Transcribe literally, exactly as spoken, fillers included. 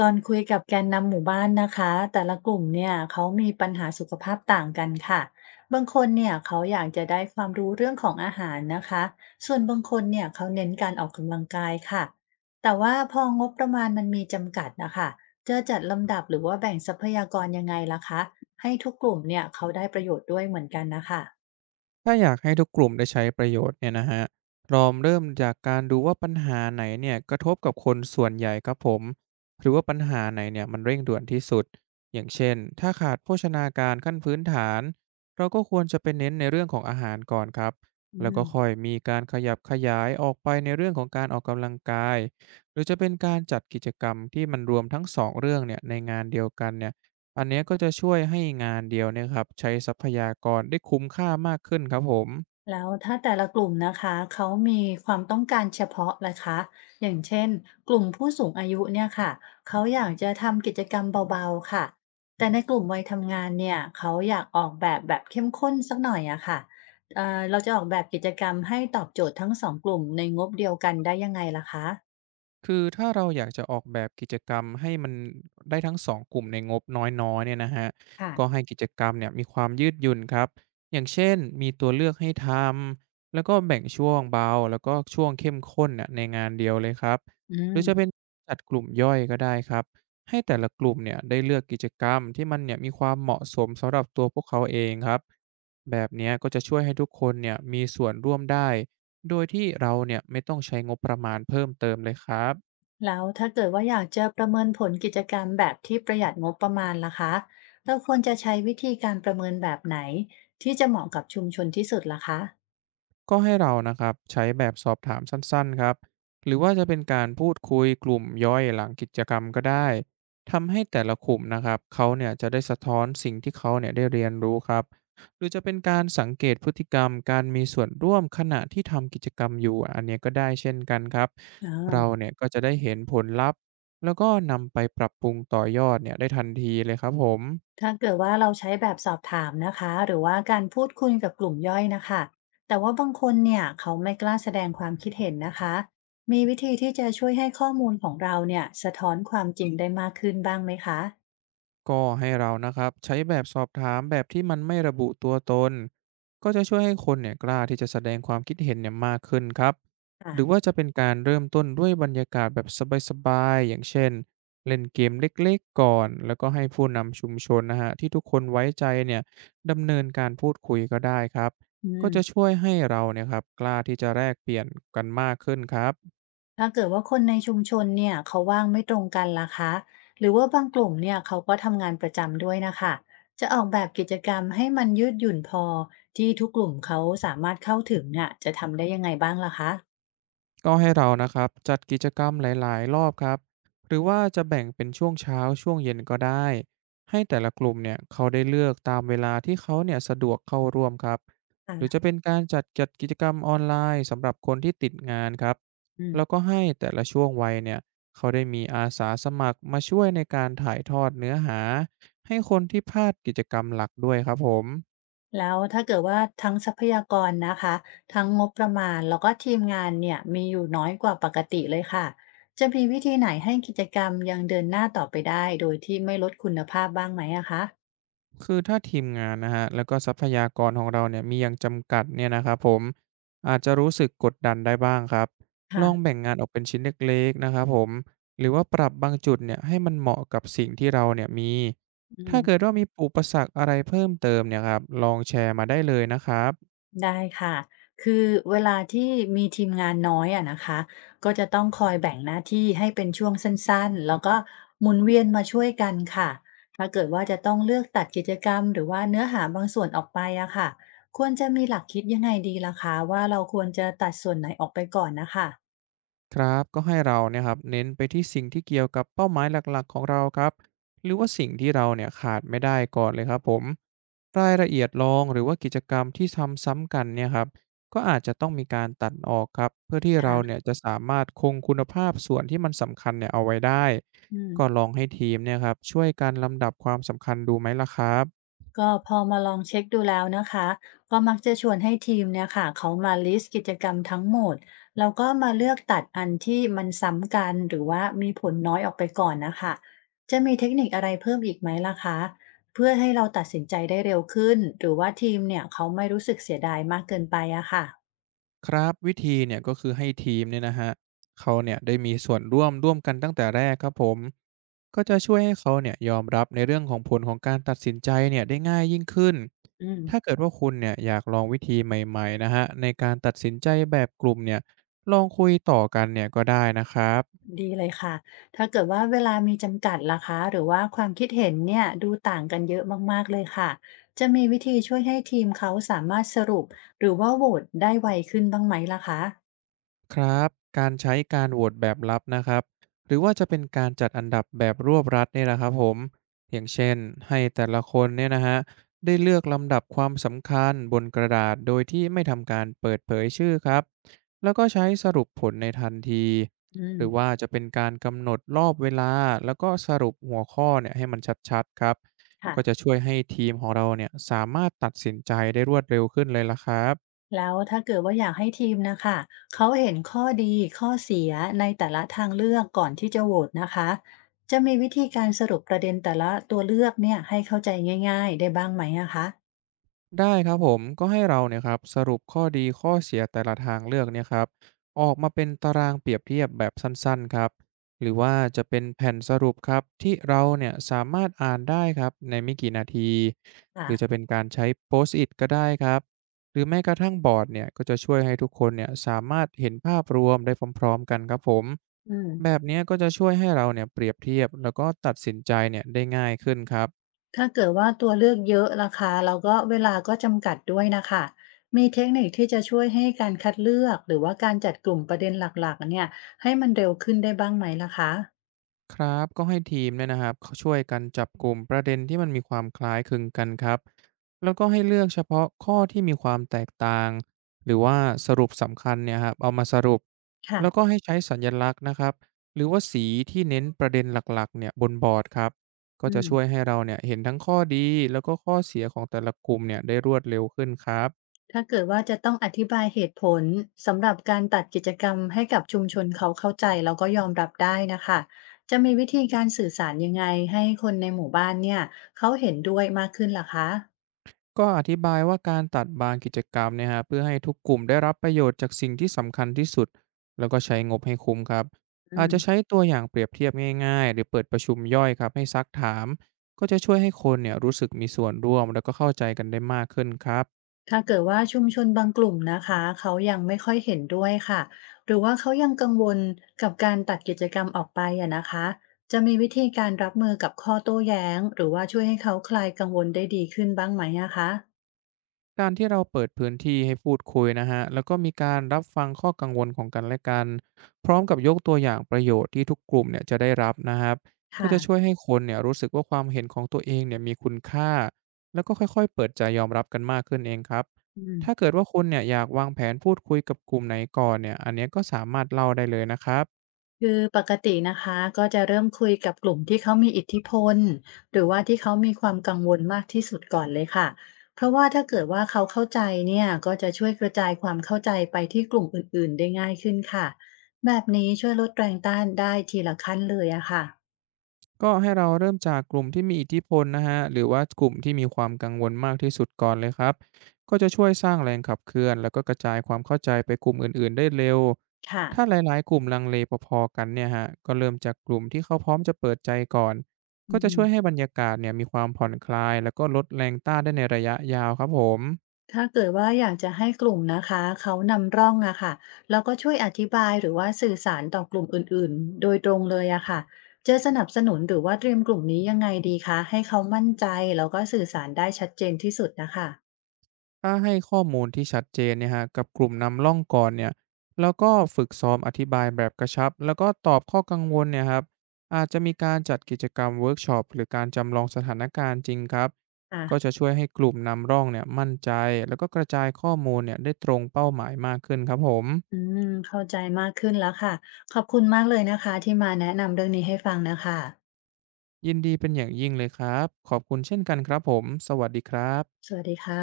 ตอนคุยกับแกนนำหมู่บ้านนะคะแต่ละกลุ่มเนี่ยเขามีปัญหาสุขภาพต่างกันค่ะบางคนเนี่ยเขาอยากจะได้ความรู้เรื่องของอาหารนะคะส่วนบางคนเนี่ยเขาเน้นการออกกำลังกายค่ะแต่ว่าพองบประมาณมันมีจำกัดนะคะจะจัดลำดับหรือว่าแบ่งทรัพยากรยังไงล่ะคะให้ทุกกลุ่มเนี่ยเขาได้ประโยชน์ด้วยเหมือนกันนะคะถ้าอยากให้ทุกกลุ่มได้ใช้ประโยชน์เนี่ยนะฮะลองเริ่มจากการดูว่าปัญหาไหนเนี่ยกระทบกับคนส่วนใหญ่ครับผมหรือว่าปัญหาไหนเนี่ยมันเร่งด่วนที่สุด อย่างเช่นถ้าขาดโภชนาการขั้นพื้นฐานเราก็ควรจะไปเน้นในเรื่องของอาหารก่อนครับอืแล้วก็ม ค่อยมีการขยับขยายออกไปในเรื่องของการออกกำลังกายหรือจะเป็นการจัดกิจกรรมที่มันรวมทั้งสองเรื่องเนี่ยในงานเดียวกันเนี่ย อันเนี้ยก็จะช่วยให้งานเดียวเนี่ยครับใช้ทรัพยากรได้คุ้มค่ามากขึ้นครับผม แล้วถ้าแต่ละกลุ่มนะคะเขามีความต้องการเฉพาะนะคะอย่างเช่นกลุ่มผู้สูงอายุเนี่ยค่ะเขาอยากจะทำกิจกรรมเบาๆค่ะแต่ในกลุ่มวัยทำงานเนี่ยเขาอยากออกแบบแบบเข้มข้นสักหน่อยอะค่ะเอ่อเราจะออกแบบกิจกรรมให้ตอบโจทย์ทั้งสองกลุ่มในงบเดียวกันได้ยังไงล่ะคะคือถ้าเราอยากจะออกแบบกิจกรรมให้มันได้ทั้งสองกลุ่มในงบน้อยๆเนี่ยนะครับค่ะก็ให้กิจกรรมเนี่ยมีความยืดหยุ่นครับอย่างเช่นมีตัวเลือกให้ทำแล้วก็แบ่งช่วงเบาแล้วก็ช่วงเข้มข้นน่ะในงานเดียวเลยครับอืหรือม จะเป็นจัดกลุ่มย่อยก็ได้ครับให้แต่ละกลุ่มเนี่ยได้เลือกกิจกรรมที่มันเนี่ยมีความเหมาะสมสำหรับตัวพวกเขาเองครับแบบเนี้ยก็จะช่วยให้ทุกคนเนี่ยมีส่วนร่วมได้โดยที่เราเนี่ยไม่ต้องใช้งบประมาณเพิ่มเติมเลยครับ แล้วถ้าเกิดว่าอยากจะประเมินผลกิจกรรมแบบที่ประหยัดงบประมาณล่ะคะ เราควรจะใช้วิธีการประเมินแบบไหนที่จะเหมาะกับชุมชนที่สุดล่ะคะก็ให้เรานะครับใช้แบบสอบถามสั้นๆครับหรือว่าจะเป็นการพูดคุยกลุ่มย่อยหลังกิจกรรมก็ได้ทำให้แต่ละกลุ่มนะครับเขาเนี่ยจะได้สะท้อนสิ่งที่เขาเนี่ยได้เรียนรู้ครับหรือจะเป็นการสังเกตพฤติกรรมการมีส่วนร่วมขณะที่ทำกิจกรรมอยู่อันเนี้ยก็ได้เช่นกันครับอ่เราาเนี่ยก็จะได้เห็นผลลัพธ์แล้วก็นำไปปรับปรุงต่อยอดเนี่ยได้ทันทีเลยครับผม ถ้าเกิดว่าเราใช้แบบสอบถามนะคะหรือว่าการพูดคุยกับกลุ่มย่อยนะคะแต่ว่าบางคนเนี่ยเขาไม่กล้าแสดงความคิดเห็นนะคะมีวิธีที่จะช่วยให้ข้อมูลของเราเนี่ยสะท้อนความจริงได้มากขึ้นบ้างไหมคะก็ให้เรานะครับใช้แบบสอบถามแบบที่มันไม่ระบุตัวตนก็จะช่วยให้คนเนี่ยกล้าที่จะแสดงความคิดเห็นเนี่ยมากขึ้นครับหรือว่าอ่ะจะเป็นการเริ่มต้นด้วยบรรยากาศแบบสบายๆอย่างเช่นเล่นเกมเล็กๆก่อนแล้วก็ให้ผู้นำชุมชนนะฮะที่ทุกคนไว้ใจเนี่ยดำเนินการพูดคุยก็ได้ครับอืก็จะม ช่วยให้เราเนี่ยครับกล้าที่จะแลกเปลี่ยนกันมากขึ้นครับ ถ้าเกิดว่าคนในชุมชนเนี่ยเขาว่างไม่ตรงกันล่ะคะหรือว่าบางกลุ่มเนี่ยเขาก็ทำงานประจำด้วยนะคะจะออกแบบกิจกรรมให้มันยืดหยุ่นพอที่ทุกกลุ่มเขาสามารถเข้าถึงอ่ะจะทำได้ยังไงบ้างล่ะคะก็ให้เรานะครับจัดกิจกรรมหลายๆรอบครับหรือว่าจะแบ่งเป็นช่วงเช้าช่วงเย็นก็ได้ให้แต่ละกลุ่มเนี่ยเขาได้เลือกตามเวลาที่เขาเนี่ยสะดวกเข้าร่วมครับค่ะหรือจะเป็นการจัดจัดกิจกรรมออนไลน์สำหรับคนที่ติดงานครับอืมแล้วก็ให้แต่ละช่วงวัยเนี่ยเขาได้มีอาสาสมัครมาช่วยในการถ่ายทอดเนื้อหาให้คนที่พลาดกิจกรรมหลักด้วยครับผม แล้วถ้าเกิดว่าทั้งทรัพยากรนะคะทั้งงบประมาณแล้วก็ทีมงานเนี่ยมีอยู่น้อยกว่าปกติเลยค่ะจะมีวิธีไหนให้กิจกรรมยังเดินหน้าต่อไปได้โดยที่ไม่ลดคุณภาพบ้างไหมอะคะคือถ้าทีมงานนะฮะแล้วก็ทรัพยากรของเราเนี่ยมีอย่างจำกัดเนี่ยนะครับผมอาจจะรู้สึกกดดันได้บ้างครับลองค่ะแบ่งงานออกเป็นชิ้นเล็กๆนะครับผมหรือว่าปรับบางจุดเนี่ยให้มันเหมาะกับสิ่งที่เราเนี่ยมีอืถ้าม เกิดว่ามีอุปสรรคอะไรเพิ่มเติมเนี่ยครับลองแชร์มาได้เลยนะครับ ได้ค่ะ คือเวลาที่มีทีมงานน้อยอะนะคะก็จะต้องคอยแบ่งหน้าที่ให้เป็นช่วงสั้นๆ แล้วก็หมุนเวียนมาช่วยกันค่ะถ้าเกิดว่าจะต้องเลือกตัดกิจกรรมหรือว่าเนื้อหาบางส่วนออกไปอะค่ะควรจะมีหลักคิดยังไงดีล่ะคะว่าเราควรจะตัดส่วนไหนออกไปก่อนนะคะครับก็ให้เราเนี่ยครับเน้นไปที่สิ่งที่เกี่ยวกับเป้าหมายหลักๆของเราครับหรือว่าสิ่งที่เราเนี่ยขาดไม่ได้ก่อนเลยครับผมรายละเอียดรองหรือว่ากิจกรรมที่ทำซ้ำกันเนี่ยครับก็อาจจะต้องมีการตัดออกครับเพื่อที่เราเนี่ยค่ะจะสามารถคงคุณภาพส่วนที่มันสำคัญเนี่ยเอาไว้ได้อืม ก็ลองให้ทีมเนี่ยครับช่วยการลำดับความสำคัญดูไหมล่ะครับ ก็พอมาลองเช็คดูแล้วนะคะก็มักจะชวนให้ทีมเนี่ยค่ะเขามาลิสต์กิจกรรมทั้งหมดแล้วก็มาเลือกตัดอันที่มันซ้ำกันหรือว่ามีผลน้อยออกไปก่อนนะคะจะมีเทคนิคอะไรเพิ่มอีกไหมล่ะคะเพื่อให้เราตัดสินใจได้เร็วขึ้นหรือว่าทีมเนี่ยเขาไม่รู้สึกเสียดายมากเกินไปอะค่ะครับวิธีเนี่ยก็คือให้ทีมเนี่ยนะฮะเขาเนี่ยได้มีส่วนร่วมร่วมกันตั้งแต่แรกครับผมก็จะช่วยให้เขาเนี่ยยอมรับในเรื่องของผลของการตัดสินใจเนี่ยได้ง่ายยิ่งขึ้นอืม ถ้าเกิดว่าคุณเนี่ยอยากลองวิธีใหม่ๆนะฮะในการตัดสินใจแบบกลุ่มเนี่ยลองคุยต่อกันเนี่ยก็ได้นะครับ ดีเลยค่ะถ้าเกิดว่าเวลามีจำกัดล่ะคะหรือว่าความคิดเห็นเนี่ยดูต่างกันเยอะมากๆเลยค่ะ จะมีวิธีช่วยให้ทีมเขาสามารถสรุปหรือว่าโหวตได้ไวขึ้นบ้างไหมล่ะคะครับการใช้การโหวตแบบลับนะครับหรือว่าจะเป็นการจัดอันดับแบบรวบรัดเนี่ยแหละครับผมอย่างเช่นให้แต่ละคนเนี่ยนะฮะได้เลือกลำดับความสำคัญบนกระดาษโดยที่ไม่ทำการเปิดเผยชื่อครับแล้วก็ใช้สรุปผลในทันทีอืหมรือว่าจะเป็นการกำหนดรอบเวลาแล้วก็สรุปหัวข้อเนี่ยให้มันชัดๆครับค่ะก็จะช่วยให้ทีมของเราเนี่ยสามารถตัดสินใจได้รวดเร็วขึ้นเลยละครับ แล้วถ้าเกิดว่าอยากให้ทีมนะคะเขาเห็นข้อดีข้อเสียในแต่ละทางเลือกก่อนที่จะโหวตนะคะ จะมีวิธีการสรุปประเด็นแต่ละตัวเลือกเนี่ยให้เข้าใจง่ายๆได้บ้างไหมนะคะได้ครับผมก็ให้เราเนี่ยครับสรุปข้อดีข้อเสียแต่ละทางเลือกเนี่ยครับออกมาเป็นตารางเปรียบเทียบแบบสั้นๆครับหรือว่าจะเป็นแผ่นสรุปครับที่เราเนี่ยสามารถอ่านได้ครับในไม่กี่นาทีหรือจะค่ะเป็นการใช้โพสต์อิทก็ได้ครับหรือแม้กระทั่งบอร์ดเนี่ยก็จะช่วยให้ทุกคนเนี่ยสามารถเห็นภาพรวมได้พร้อมๆกันครับผมอืม แบบเนี้ยก็จะช่วยให้เราเนี่ยเปรียบเทียบแล้วก็ตัดสินใจเนี่ยได้ง่ายขึ้นครับ ถ้าเกิดว่าตัวเลือกเยอะล่ะคะแล้วก็เวลาก็จำกัดด้วยนะคะมีเทคนิคที่จะช่วยให้การคัดเลือกหรือว่าการจัดกลุ่มประเด็นหลักๆเนี่ยให้มันเร็วขึ้นได้บ้างไหมล่ะคะครับก็ให้ทีมเนี่ยนะครับเขาช่วยกันจับกลุ่มประเด็นที่มันมีความคล้ายคลึงกันครับแล้วก็ให้เลือกเฉพาะข้อที่มีความแตกต่างหรือว่าสรุปสำคัญเนี่ยครับเอามาสรุปแล้วก็ค่ะให้ใช้สัญลักษณ์นะครับหรือว่าสีที่เน้นประเด็นหลักๆเนี่ยบนบอร์ดครับก็อืจะช่วยมให้เราเนี่ยเห็นทั้งข้อดีแล้วก็ข้อเสียของแต่ละกลุ่มเนี่ยได้รวดเร็วขึ้นครับ ถ้าเกิดว่าจะต้องอธิบายเหตุผลสำหรับการตัดกิจกรรมให้กับชุมชนเขาเข้าใจแล้วก็ยอมรับได้นะคะจะมีวิธีการสื่อสารยังไงให้คนในหมู่บ้านเนี่ยเขาเห็นด้วยมากขึ้นล่ะคะก็อธิบายว่าการตัดบางกิจกรรมเนี่ยครับเพื่อให้ทุกกลุ่มได้รับประโยชน์จากสิ่งที่สำคัญที่สุดแล้วก็ใช้งบให้คุ้มครับอือาจม จะใช้ตัวอย่างเปรียบเทียบง่ายๆหรือเปิดประชุมย่อยครับให้ซักถามก็จะช่วยให้คนเนี่ยรู้สึกมีส่วนร่วมแล้วก็เข้าใจกันได้มากขึ้นครับ ถ้าเกิดว่าชุมชนบางกลุ่มนะคะเขายังไม่ค่อยเห็นด้วยค่ะหรือว่าเขายังกังวลกับการตัดกิจกรรมออกไปอะนะคะจะมีวิธีการรับมือกับข้อโต้แย้งหรือว่าช่วยให้เขาคลายกังวลได้ดีขึ้นบ้างไหมอะคะการที่เราเปิดพื้นที่ให้พูดคุยนะฮะแล้วก็มีการรับฟังข้อกังวลของกันและกันพร้อมกับยกตัวอย่างประโยชน์ที่ทุกกลุ่มเนี่ยจะได้รับนะครับก็จะช่วยค่ะให้คนเนี่ยรู้สึกว่าความเห็นของตัวเองเนี่ยมีคุณค่าแล้วก็ค่อยๆเปิดใจยอมรับกันมากขึ้นเองครับอืม ถ้าเกิดว่าคุณเนี่ยอยากวางแผนพูดคุยกับกลุ่มไหนก่อนเนี่ยอันเนี้ยก็สามารถเล่าได้เลยนะครับ คือปกตินะคะก็จะเริ่มคุยกับกลุ่มที่เขามีอิทธิพลหรือว่าที่เขามีความกังวลมากที่สุดก่อนเลยค่ะเพราะว่าถ้าเกิดว่าเขาเข้าใจเนี่ยก็จะช่วยกระจายความเข้าใจไปที่กลุ่มอื่นๆได้ง่ายขึ้นค่ะแบบนี้ช่วยลดแรงต้านได้ทีละขั้นเลยอะค่ะก็ให้เราเริ่มจากกลุ่มที่มีอิทธิพลนะฮะหรือว่ากลุ่มที่มีความกังวลมากที่สุดก่อนเลยครับก็จะช่วยสร้างแรงขับเคลื่อนแล้วก็กระจายความเข้าใจไปกลุ่มอื่นๆได้เร็วค่ะถ้าหลายๆกลุ่มลังเลพอๆกันเนี่ยฮะก็เริ่มจากกลุ่มที่เขาพร้อมจะเปิดใจก่อนอืก็จะช่วยให้ม บรรยากาศเนี่ยมีความผ่อนคลายแล้วก็ลดแรงต้านได้ในระยะยาวครับผม ถ้าเกิดว่าอยากจะให้กลุ่มนะคะเขานำร่องอะค่ะแล้วก็ช่วยอธิบายหรือว่าสื่อสารต่อกลุ่มอื่นๆโดยตรงเลยอะค่ะจะสนับสนุนหรือว่าเตรียมกลุ่มนี้ยังไงดีคะให้เขามั่นใจแล้วก็สื่อสารได้ชัดเจนที่สุดนะคะถ้าให้ข้อมูลที่ชัดเจนเนี่ยฮะกับกลุ่มนำร่องก่อนเนี่ยแล้วก็ฝึกซ้อมอธิบายแบบกระชับแล้วก็ตอบข้อกังวลเนี่ยครับอาจจะมีการจัดกิจกรรมเวิร์กช็อปหรือการจำลองสถานการณ์จริงครับค่ะก็จะช่วยให้กลุ่มนำร่องเนี่ยมั่นใจแล้วก็กระจายข้อมูลเนี่ยได้ตรงเป้าหมายมากขึ้นครับผมอืมเข้าใจมากขึ้นแล้วค่ะขอบคุณมากเลยนะคะที่มาแนะนำเรื่องนี้ให้ฟังนะคะยินดีเป็นอย่างยิ่งเลยครับขอบคุณเช่นกันครับผมสวัสดีครับสวัสดีค่ะ